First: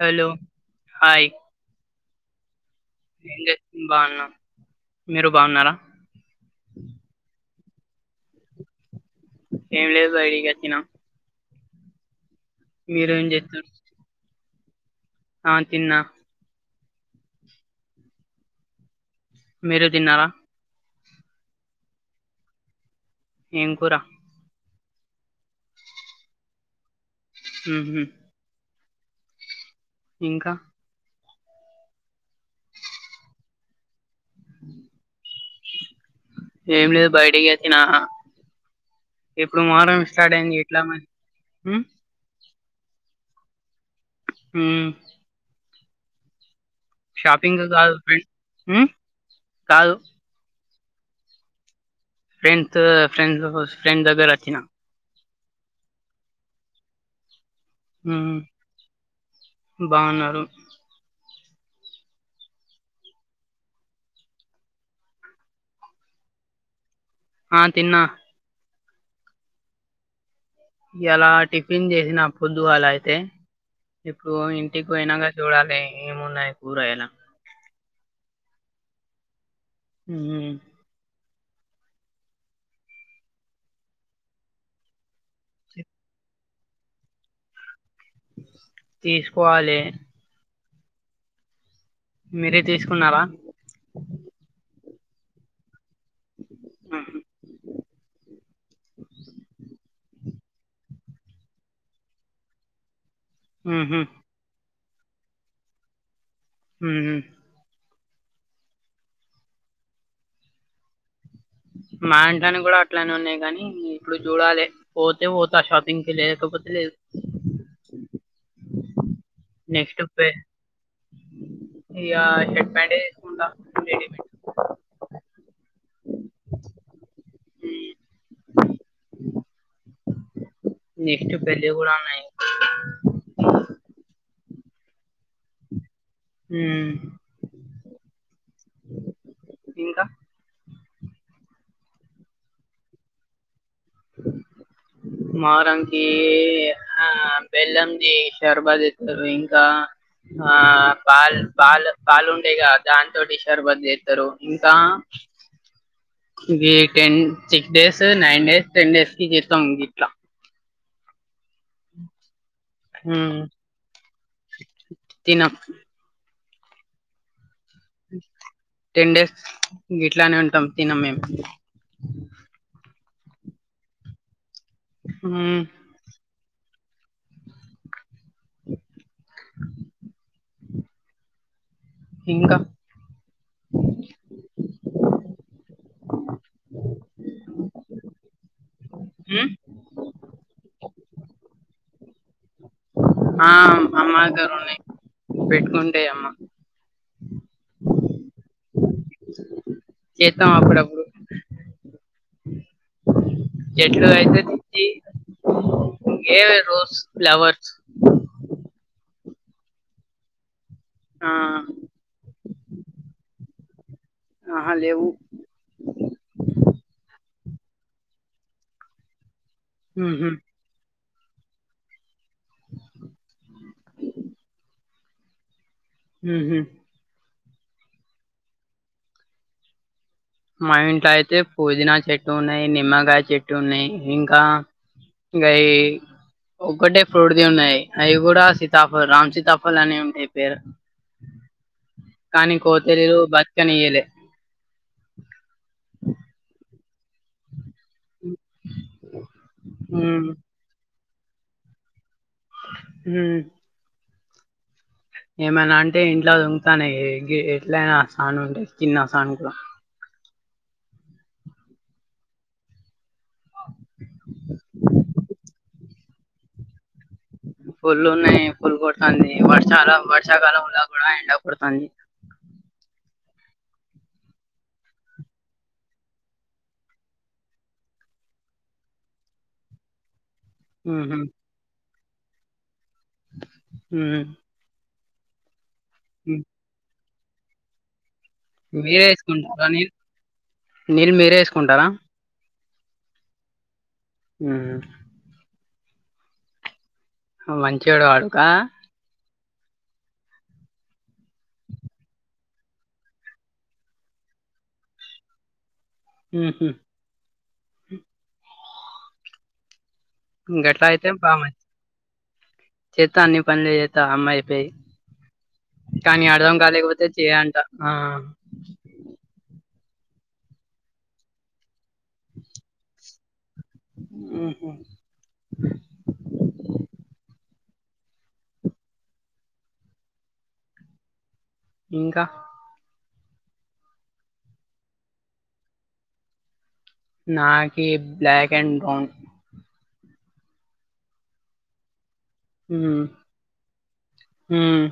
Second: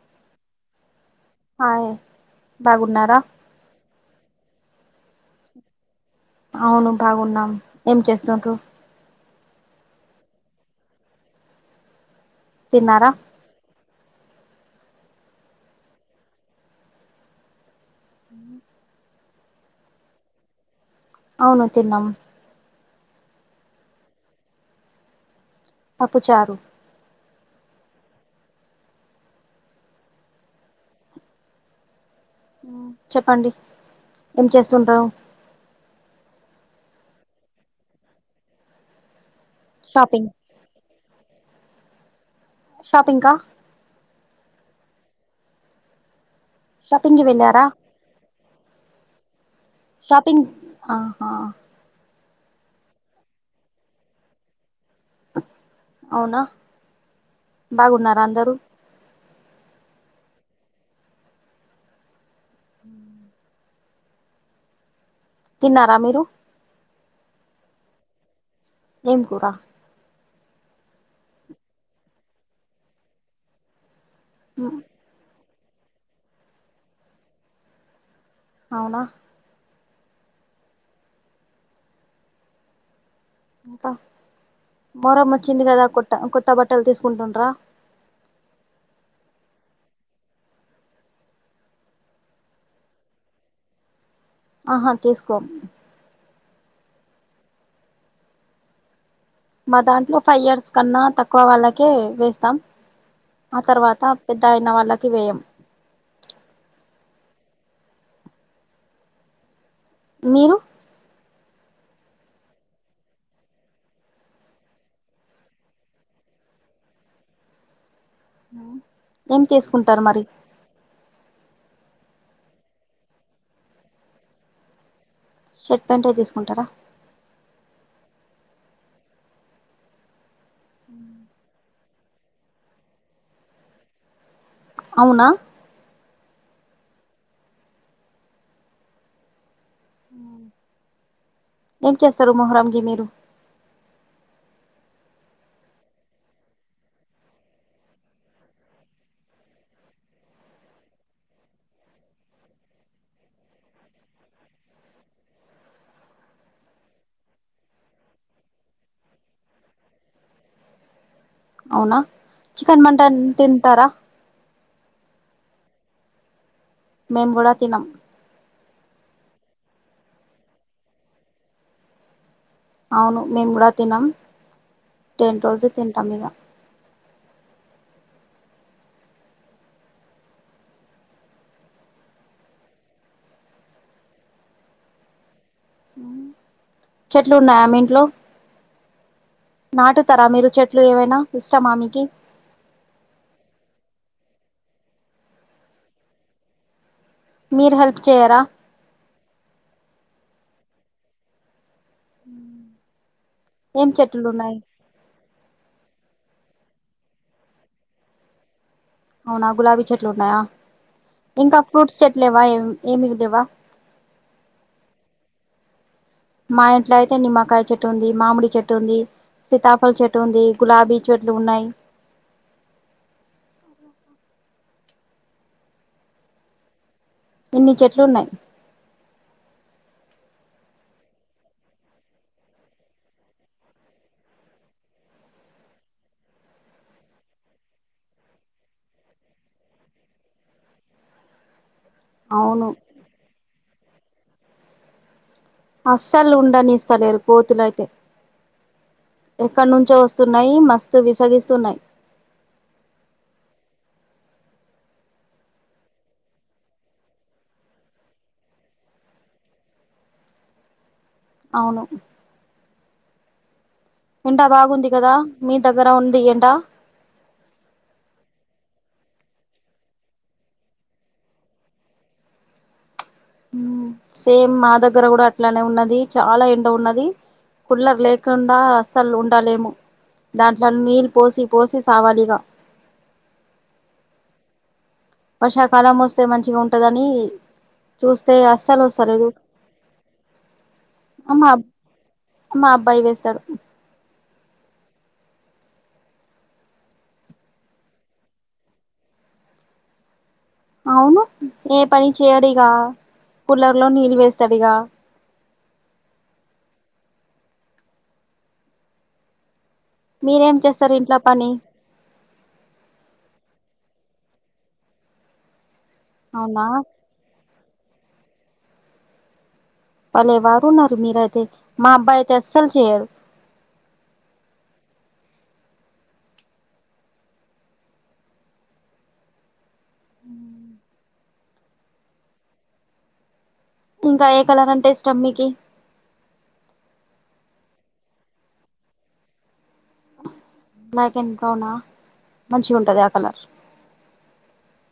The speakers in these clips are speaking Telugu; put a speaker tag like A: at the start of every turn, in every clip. A: హలో హాయ్
B: హాయ్ బాగున్నారా
A: ఏం చే బాగున్నా మీరు బాగున్నారా
B: అవును బాగున్నాం ఏం చేస్తుంట్రూ
A: ఏమి లేదు బైడికచ్చినా
B: తిన్నారా
A: మీరు ఏం చెత్తురు ఆ తిన్నా మేరు తిన్నార
B: అవును తిన్నమ్
A: ఏంకురా
B: పప్పుచారు
A: ఉహ్మ్ ఇంకా
B: చెప్పండి ఏం చేస్తుంటవు
A: ఏం లేదు బయటికచ్చినా ఇప్పుడు మొహరం
B: షాపింగ్
A: స్టార్ట్ అయింది ఎట్లా మరి ఉమ్
B: షాపింగ్ కా
A: ఉమ్
B: షాపింగ్కి వెళ్ళారా
A: కాదు ఫ్రెండ్స్ కాదు
B: షాపింగ్ ఆహా
A: ఫ్రెండ్స్ ఫ్రెండ్స్ ఫ్రెండ్ దగ్గర వచ్చిన
B: అవునా బాగున్నారా
A: మ్మ్.
B: అందరూ
A: బాగున్నారు
B: ఉ తిన్నారా మీరు
A: ఆ తిన్నా
B: ఎం కూరా
A: ఇయ్యాల టిఫిన్ చేసిన పొద్దుగాల అయితే ఇప్పుడు ఇంటికి పోయినాక చూడాలే ఏమన్నాయ్ కురాగాయల
B: అవునా
A: ఉమ్
B: ఇంకా మొహరం వచ్చింది కదా కొట్ట కొత్త బట్టల్ తీసుకుంటుండ్రా
A: తీస్కోవాలె మీరే తీసుకున్నారా
B: ఆహా తీసుకొం
A: ఉహు
B: మా దాంట్లో ఫైవ్ ఇయర్స్ కన్నా తక్కువ వాళ్ళకే వేస్తాం ఆ
A: ఉహు
B: తర్వాత పెద్ద అయిన వాళ్ళకి వేయం
A: ఉహు
B: మీరు అ
A: మా ఇంట్లోని కూడా అట్లనే ఉన్నాయి కానీ ఇప్పుడు చూడాలి పోతే పోతా షాపింగ్కి లేకపోతే లేదు
B: ఏం తీసుకుంటారు మరి
A: ఇయ షర్ట్ ప్యాంటే తీసుకుంటా రెడీమేడ్
B: షర్ట్ ప్యాంటే తీసుకుంటారా
A: నెక్స్టు పెళ్ళి కూడ ఉన్నాయ్
B: అవ్నా
A: ఊ
B: ఏం చేస్తారు మొహ్రం గి మీరు
A: హ మొహరంకి ఆ బెల్లంది శర్బత్ చెత్తం ఇంకా ఆ పాల్ పాలు పాలు ఉండేగా దాంతో టి షర్బత్ చేస్తరు ఇంకా ఇవి ten six days nine days ten days కి చేస్తాం గిట్ల
B: అవునా చికెన్ మంటన్ తింటారా
A: తిన
B: మెంగుడ తినం
A: టెన్ డేస్ గిట్లానే ఉంటాం తినం మేము
B: అవును మేము గుడా తినం టెన్
A: ఉమ్
B: రోజు తింటాం ఇగ
A: ఇంకా
B: చెట్లు ఉన్నాయా మి ఇంట్లో
A: ఉమ్
B: నాటుతారా మీరు చెట్లు ఏమైనా ఇష్టమా మీకి
A: అమ్మాగాయ్ ఉన్నాయి పెట్టుకుంటే అమ్మ
B: మీరు హెల్ప్ చేయరా
A: చెతాం అప్పుడుప్పుడు
B: హ
A: చెట్లు పెంచుతుంది ఏవి రోజ్ ఫ్లావర్స్
B: అవునా గులాబీ చెట్లున్నాయా
A: ఆ
B: ఇంకా ఫ్రూట్స్ చెట్లేవా ఏ ఏమి లేవ్వా
A: ఆహా లేవు
B: మా ఇంట్లో అయితే నిమ్మకాయ చెట్టు ఉంది మామిడి చెట్టు ఉంది సితాఫల్ చెట్టు
A: ఉహు
B: ఉంది గులాబీ చెట్లు ఉన్నాయ్
A: ఉహు
B: ఇన్ని చెట్లున్నాయ్
A: మా ఇంట్లో అయితే పోదీనా చెట్టున్నాయి నిమ్మకాయ చెట్టున్నాయ్ ఇంకా గయి ఒక్కటే ఫ్రోడ్ది ఉన్నాయి అవి కూడా సితాఫ రామ్ సితాఫల్ అని ఉంటాయి పేరు కానీ
B: అవును
A: కోతరిలు బతుకనియ్యలే
B: అస్సల్ ఉండనిస్తలేరు కోతులయితే ఎక్కడ నుంచో
A: ఉమ్
B: వస్తున్నాయి మస్ తు విసగిస్తున్నాయ్
A: ఉమ్ ఏమైనా అంటే ఇంట్లో దొంకుతానయ్ ఎట్లయినా సాను ఉండె చిన్న సానుకు
B: అవును ఎండ బాగుంది కదా మీ దగ్గర ఉంది ఎండ
A: పుల్ ఉన్నాయి పుల్ కొడుతంది వర్షల వర్షాకాలంలా కూడా ఎండ కొడుతంది
B: ఉ సేమ్ మా దగ్గర కూడా అట్లానే ఉన్నది చాలా ఎండ ఉన్నది కుళ్లర్ లేకుండా అస్సల్ ఉండాలేము దాంట్ల నీళ్ పోసి పోసి సావాలిగా
A: ఉ
B: వర్షాకాలం వస్తే మంచిగా ఉంటదని చూస్తే అస్సలు
A: మీరే
B: వస్తాలేదు
A: వేసుకుంటారా నీళ్ళు నీళ్ళు మీరే
B: ఆహా
A: వేసుకుంటారా
B: మా అబ్బాయి వేస్తాడు
A: ఉ మంచొడు వాడుక
B: అవును ఏ పని చేయడిగా కులర్లో నీళ్ళు వేస్తడిగా
A: ఉహు
B: మీరేం చేస్తారు ఇంట్లో పని
A: చెత్తా అన్ని పనులు చేత్తా అమ్మా చెప్పేయి కానీ అర్థం
B: అవునా
A: కాలేకపోతే చేయంట ఆ
B: బలే వారు ఉన్నారు మీరయితే మా అబ్బాయి అయితే అస్సలు చేయరు
A: ఉహు
B: ఉ
A: ఇంకా
B: ఇంకా ఏ కలర్ అంటే ఇష్టం మికి
A: నాకి black and brown
B: black and బ్రౌనా మంచిగుంటది
A: మ్మ్.
B: ఆ కలర్
A: మ్మ్.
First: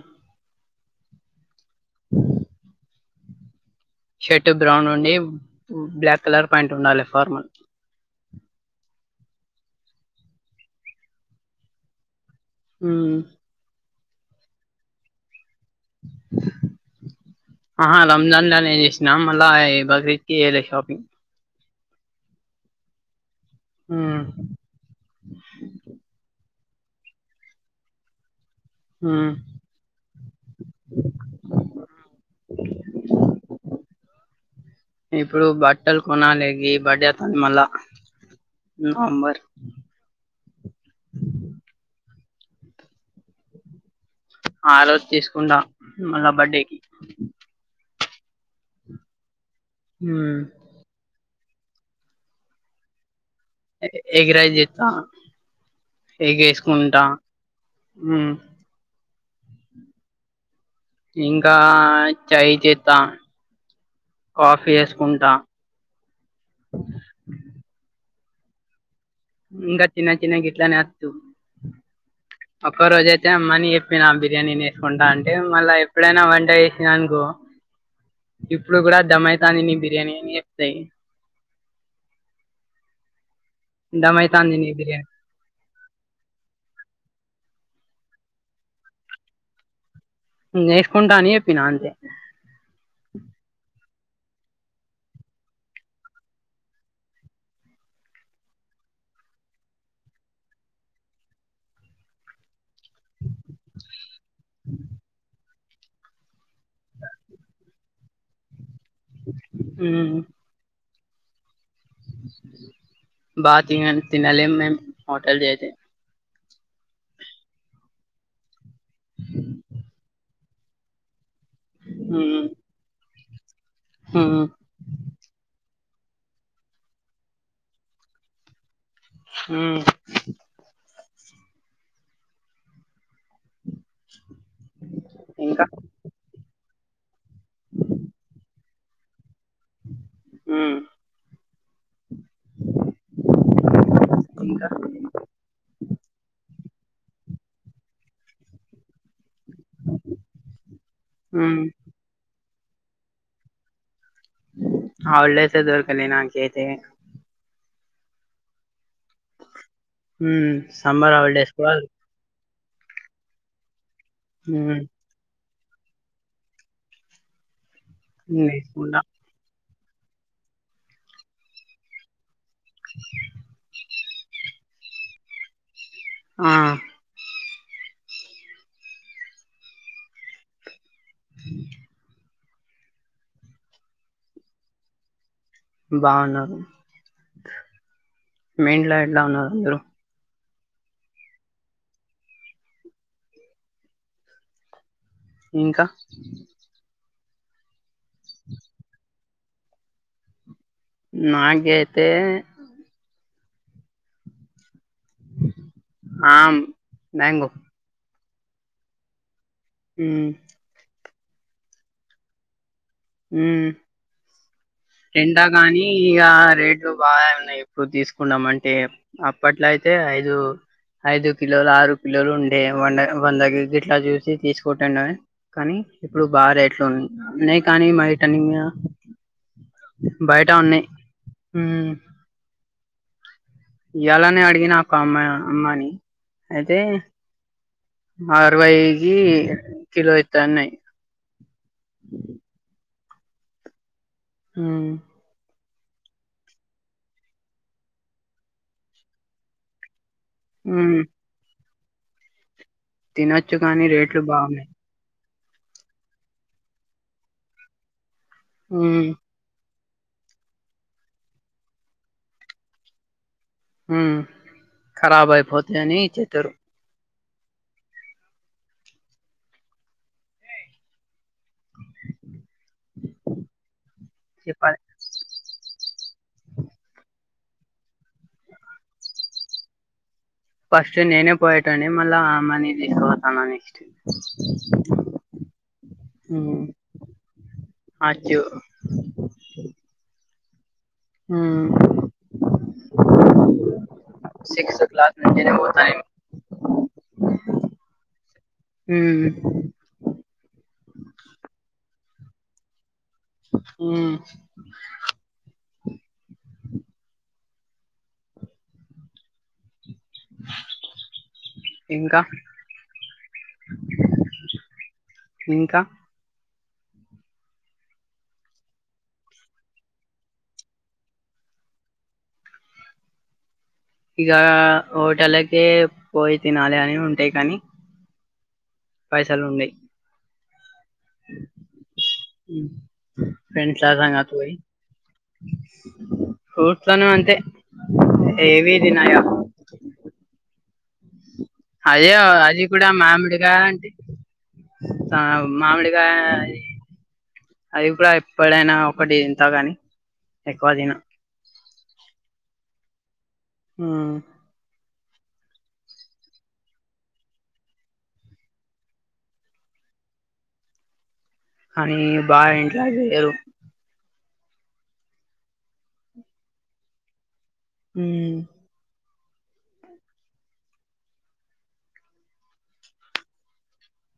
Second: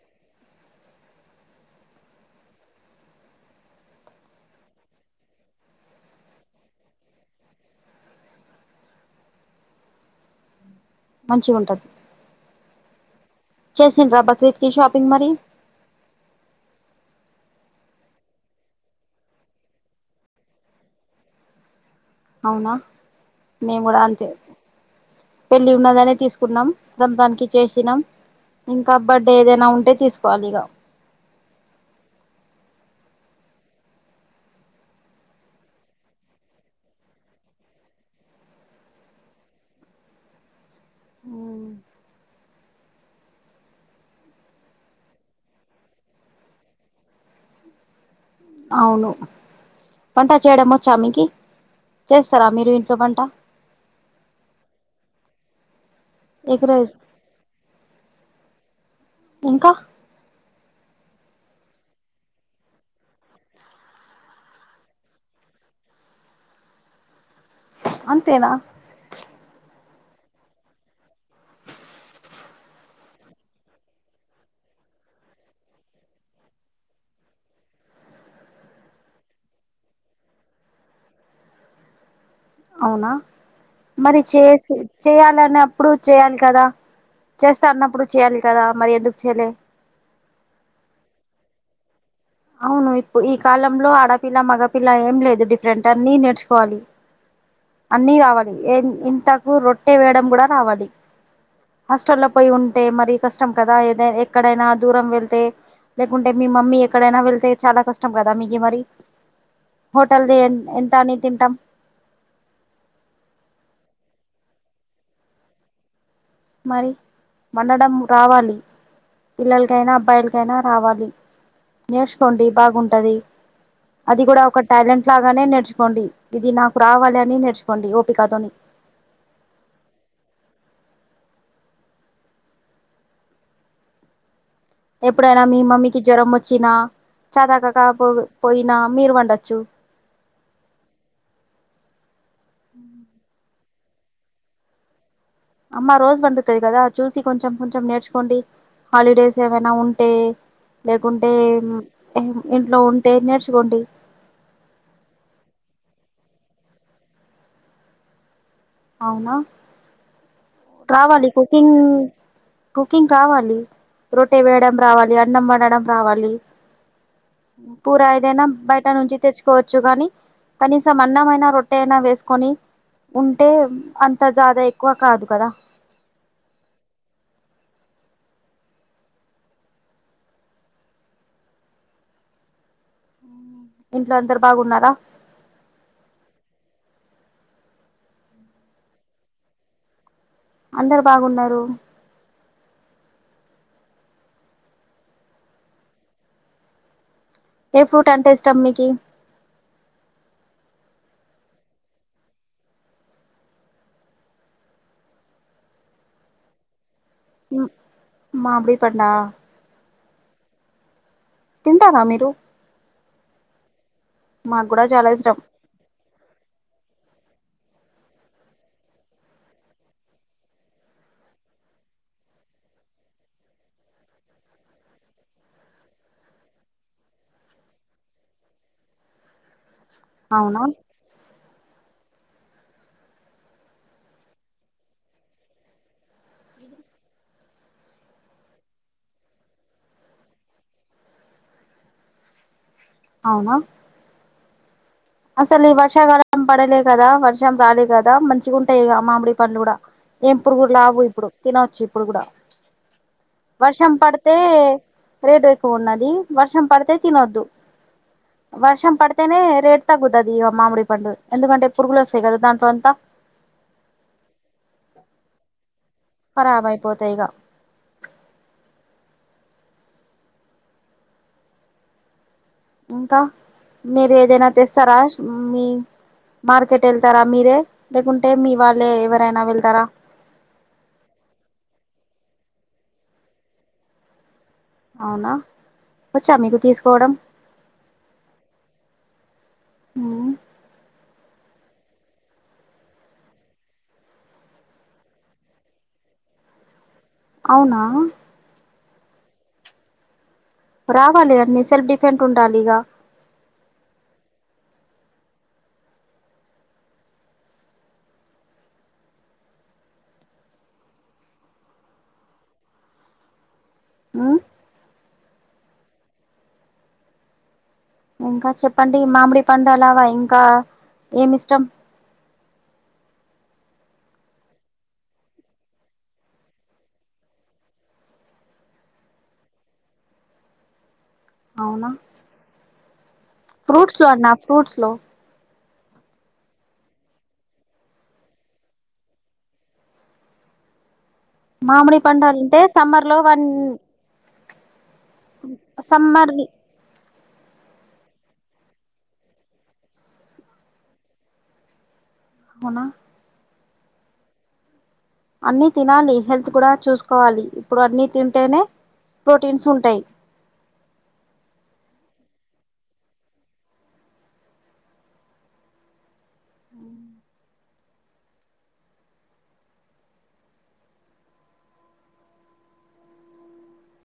A: ఉ షర్ట్ బ్రౌన్ ఉండి బ్లాక్ కలర్ ప్యాంట్ ఉండాలె ఫార్మల్
B: మంచిగుంటద్
A: ఉమ్
B: చేసిండ్రా బక్రీద్కి శాపింగ్ మరి
A: ఆ రంజాన్ లానేే చేసినా మళ్ళా బక్రీద్కి చేయాలె షాపింగ్
B: అవునా మేము కూడా
A: మ్మ్.
B: అంతే పెళ్ళి ఉన్నదనే తీసు కున్నాం రంజానికి చేసినాం ఇంకా
A: మ్మ్.
B: బడ్డే ఏదైనా ఉంటే తీసుకోవాలిగ
A: ఇప్పుడు బట్టలు కొనాలె గీ బడ్డే అత్తంది మళ్ళా నవంబర్
B: ఊ
A: ఆ రోజు తీసుకుండా మళ్ళా బర్డేకి
B: అవును వంట
A: మ్మ్.
B: చేయడం వచ్చామెకి చేస్తారా మీరు ఇంట్లో పంట
A: ఎగ్ ఎగరైజ్ జెతా
B: ఎగ్ రైస్
A: ఏగేసుకుంటా మ్
B: ఇంకా
A: ఇంకా చై చేతా కాఫీ వేసుకుంటా
B: అంతేనా
A: ఇంగ చినా చినా గిట్లానే అద్దు ఒక్క రోజ అయితే అమ్మని చెప్పినా బిర్యానీని వేసుకుంటా అంటే మళ్ళీ ఎప్పుడైనా వంట వేసినా అనుకో ఇప్పుడు కూడా దమ్ అయితాని నీ బిర్యానీ అని చెప్తాయి.
B: అవునా మరి
A: దమైతాంది నీ
B: చేసి
A: బిర్యానీ
B: చేయాలని అప్పుడు చేయాలి కదా. చేస్తా అన్నప్పుడు చెయాలి కదా మరి ఎందుకు చేయలే?
A: నేస్కంటాని ఏప్పిన అంతే
B: అవును ఇప్పుడు ఈ కాలంలో ఆ ఆడపిల్ల, మగపిల్ల ఏం లేదు డిఫరెట్ అన్ని నేర్చుకోవాలి. అన్నీ రావాలి ఏది ఇంతకు రొట్టె వేయడం కూడా రావాలి. హాస్టల్లో పోయి ఉంటే మరి కష్టం కదా ఏదై ఎక్కడైనా దూరం వెళ్తే లేకుంటే మీ మమ్మీ ఎక్కడైనా వెళ్తే చాలా కష్టం కదా మీకి మరి
A: మ్మ్
B: హోటల్ది ఎ ఎంతని తింటాం.
A: బ తినన్ తినాలెం మేం హటల్ చేతే
B: మరి వండడం రావాలి పిల్లలకైనా, అబ్బాయిలకి చనా రావాలి
A: మ్మ్
B: నేర్చుకోండి బాగుంటది. అది కూడా
A: మ్మ్
B: ఒక టాలెంట్ లాగానే నేర్చు కోండి ఇది నాకు రావాలి అని నేర్చుకోండి ఓపికదోని
A: హమ్
B: ఎప్పుడైనా మీ
A: ఇంకా
B: మమ్మీకి జ్వరం వచ్చినా, చదాకా పోయినా మీరు వండడి.
A: ఆ
B: అ
A: ఇంక
B: అమ్మా రోజు పండుతుది కదా చూసి కొంచెం కొంచెం నేర్చుకోండి హాలిడేస్. ఏమైనా ఉంటే లేకుంటే
A: మ్మ్
B: మ్ ఇంట్లో ఉంటే నేర్చుకోండి.
A: హాలిడేసే దొరకలే నా కేతే
B: అవునా
A: మ్మ్ సమ్మర్
B: రావాలి
A: హాలిడేస్ కూడా
B: కుకింగ్ కుకింగ్ కావాలి రొట్టే వేయడం
A: మ్మ్
B: రావాలి అన్నం వ వండడం రావాలి పూరా ఏదైనా బయట
A: లేకుండా
B: నుంచి తెచ్చుకోవచ్చు. చ్చు కానీ కనీసం అన్నంమైనా, రొట్టె అయినా వేసుకొని ఉంటే అంత జాదా ఎక్కువ కాదు కదా
A: ఆ అ
B: ఇంట్లో అందరు బాగున్నారా
A: బాగున్నారు ఇంట్లో ఎట్లా ఉన్నారు అందరు
B: అందరు బాగున్నారు
A: ఇంకా
B: ఏ ఫ్రూట్ అంటే ఇష్టం మీకి
A: నాకి ఐతే ఆమ్ మ్యాంగో
B: మాబ్బి పండా
A: ఉ
B: తింటారా మీరు
A: ఉ
B: మాకు కూడా చాలా ఇష్టం
A: తింటా కానీ ఇగ రేట్లు బాగా ఇప్పుడు తీసుకున్నాం అంటే అప్పట్లో అయితే ఐదు ఐదు కిలోలు ఆరు కిలోలు ఉండే వండ వంద కె జి ఇట్ల చూసి తీసుకుంటండవి కాని ఇప్పుడు బా రేట్లున్నయ్ ఉన్నయ్ కానీ మా ఇట నింగ బయట
B: అవునా
A: ఉన్నాయ్ ఇయలనే అడిగినా ఒక అమ్మాయ్ అమ్మాని అయితే అరవైగి కిలో ఇత్తన్నయ్
B: అవునా
A: ఉ
B: అసలు ఈ వర్షాకాలం పడలే కదా వర్షం రాలే కదా మంచిగా ఉంటాయి ఇగ మామిడి పండ్లు కూడా ఇప్పుడు కూడా
A: హ్మ్
B: లావు ఇప్పుడు తినచ్చు ఇప్పుడు కూడా
A: తినొచ్చు కానీ
B: వర్షం
A: రేట్లు
B: పడతే
A: బాగున్నాయి
B: రేటు ఎక్కువ ఉన్నది వర్షం పడితే తినొద్దు వర్షం
A: హ్మ్
B: పడితేనే రేటు తగ్గుతది ఇగ మామిడి పండు ఎందుకంటే పురుగులు వస్తాయి కదా దాంట్లోంతా
A: ఉ కారబ్ అయ్పో
B: కరాబ్ అయిపోతాయ్ ఇగ
A: అవు
B: ఇంకా మీరు ఏదైనా
A: చెప్పాలి
B: తెస్తారా మీ మార్కెట్ ఎళ్తరా మీరే లేకుంటే మీ వాళ్ళే ఎవరైనా వెళ్తారా
A: ఫస్ట్ నేనే పోయేటోడ్ని మళ్ళా అమ్మ ని తీసుకపోతాన నెక్స్ట్
B: అవునా వచ్చా మీకు
A: హ్మ్
B: తీసుకపోవడం
A: అచ్చు
B: ఊ
A: ఉ సిక్స్త్ క్లాస్ నుండి నైన్
B: అవునా
A: ఊ
B: సెంట్ ఉంటాలిగా
A: ఉ ఇంకా
B: మ్మ్.
A: ఇంకా
B: ఇంకా చెప్పండి మామిడి పండు అలావా ఇంకా ఏమి ఇష్టం
A: ఇగ హోటలకే పోయి తినాలి అని ఉంటయి కానీ పైసలున్డయ్
B: అవునా ఫ్రూట్స్ లో
A: ఫ్రెండ్స్లారాంగ
B: అన్నా
A: పోయి
B: ఫ్రూట్స్ లో
A: ఫ్రూట్స్లోన అంతే ఏవి తినయ
B: మామిడి పండాల్ అంటే
A: అది
B: సమ్మర్ లో వన్
A: స మామిడిగా
B: సమ్మర్
A: అది కూడా ఎప్పుడైనా ఒకటి తింటాగని ఎక్కువ తిన
B: ఔనా
A: ఉ
B: అన్ని తినాలి హెల్త్ కూడా చూసుకోవాలి ఇప్పుడు అన్ని తింటేనే ప్రోటీన్స్ ఉంటాయ్
A: ఈ బాగింట్లా చెయ్యరు ఉ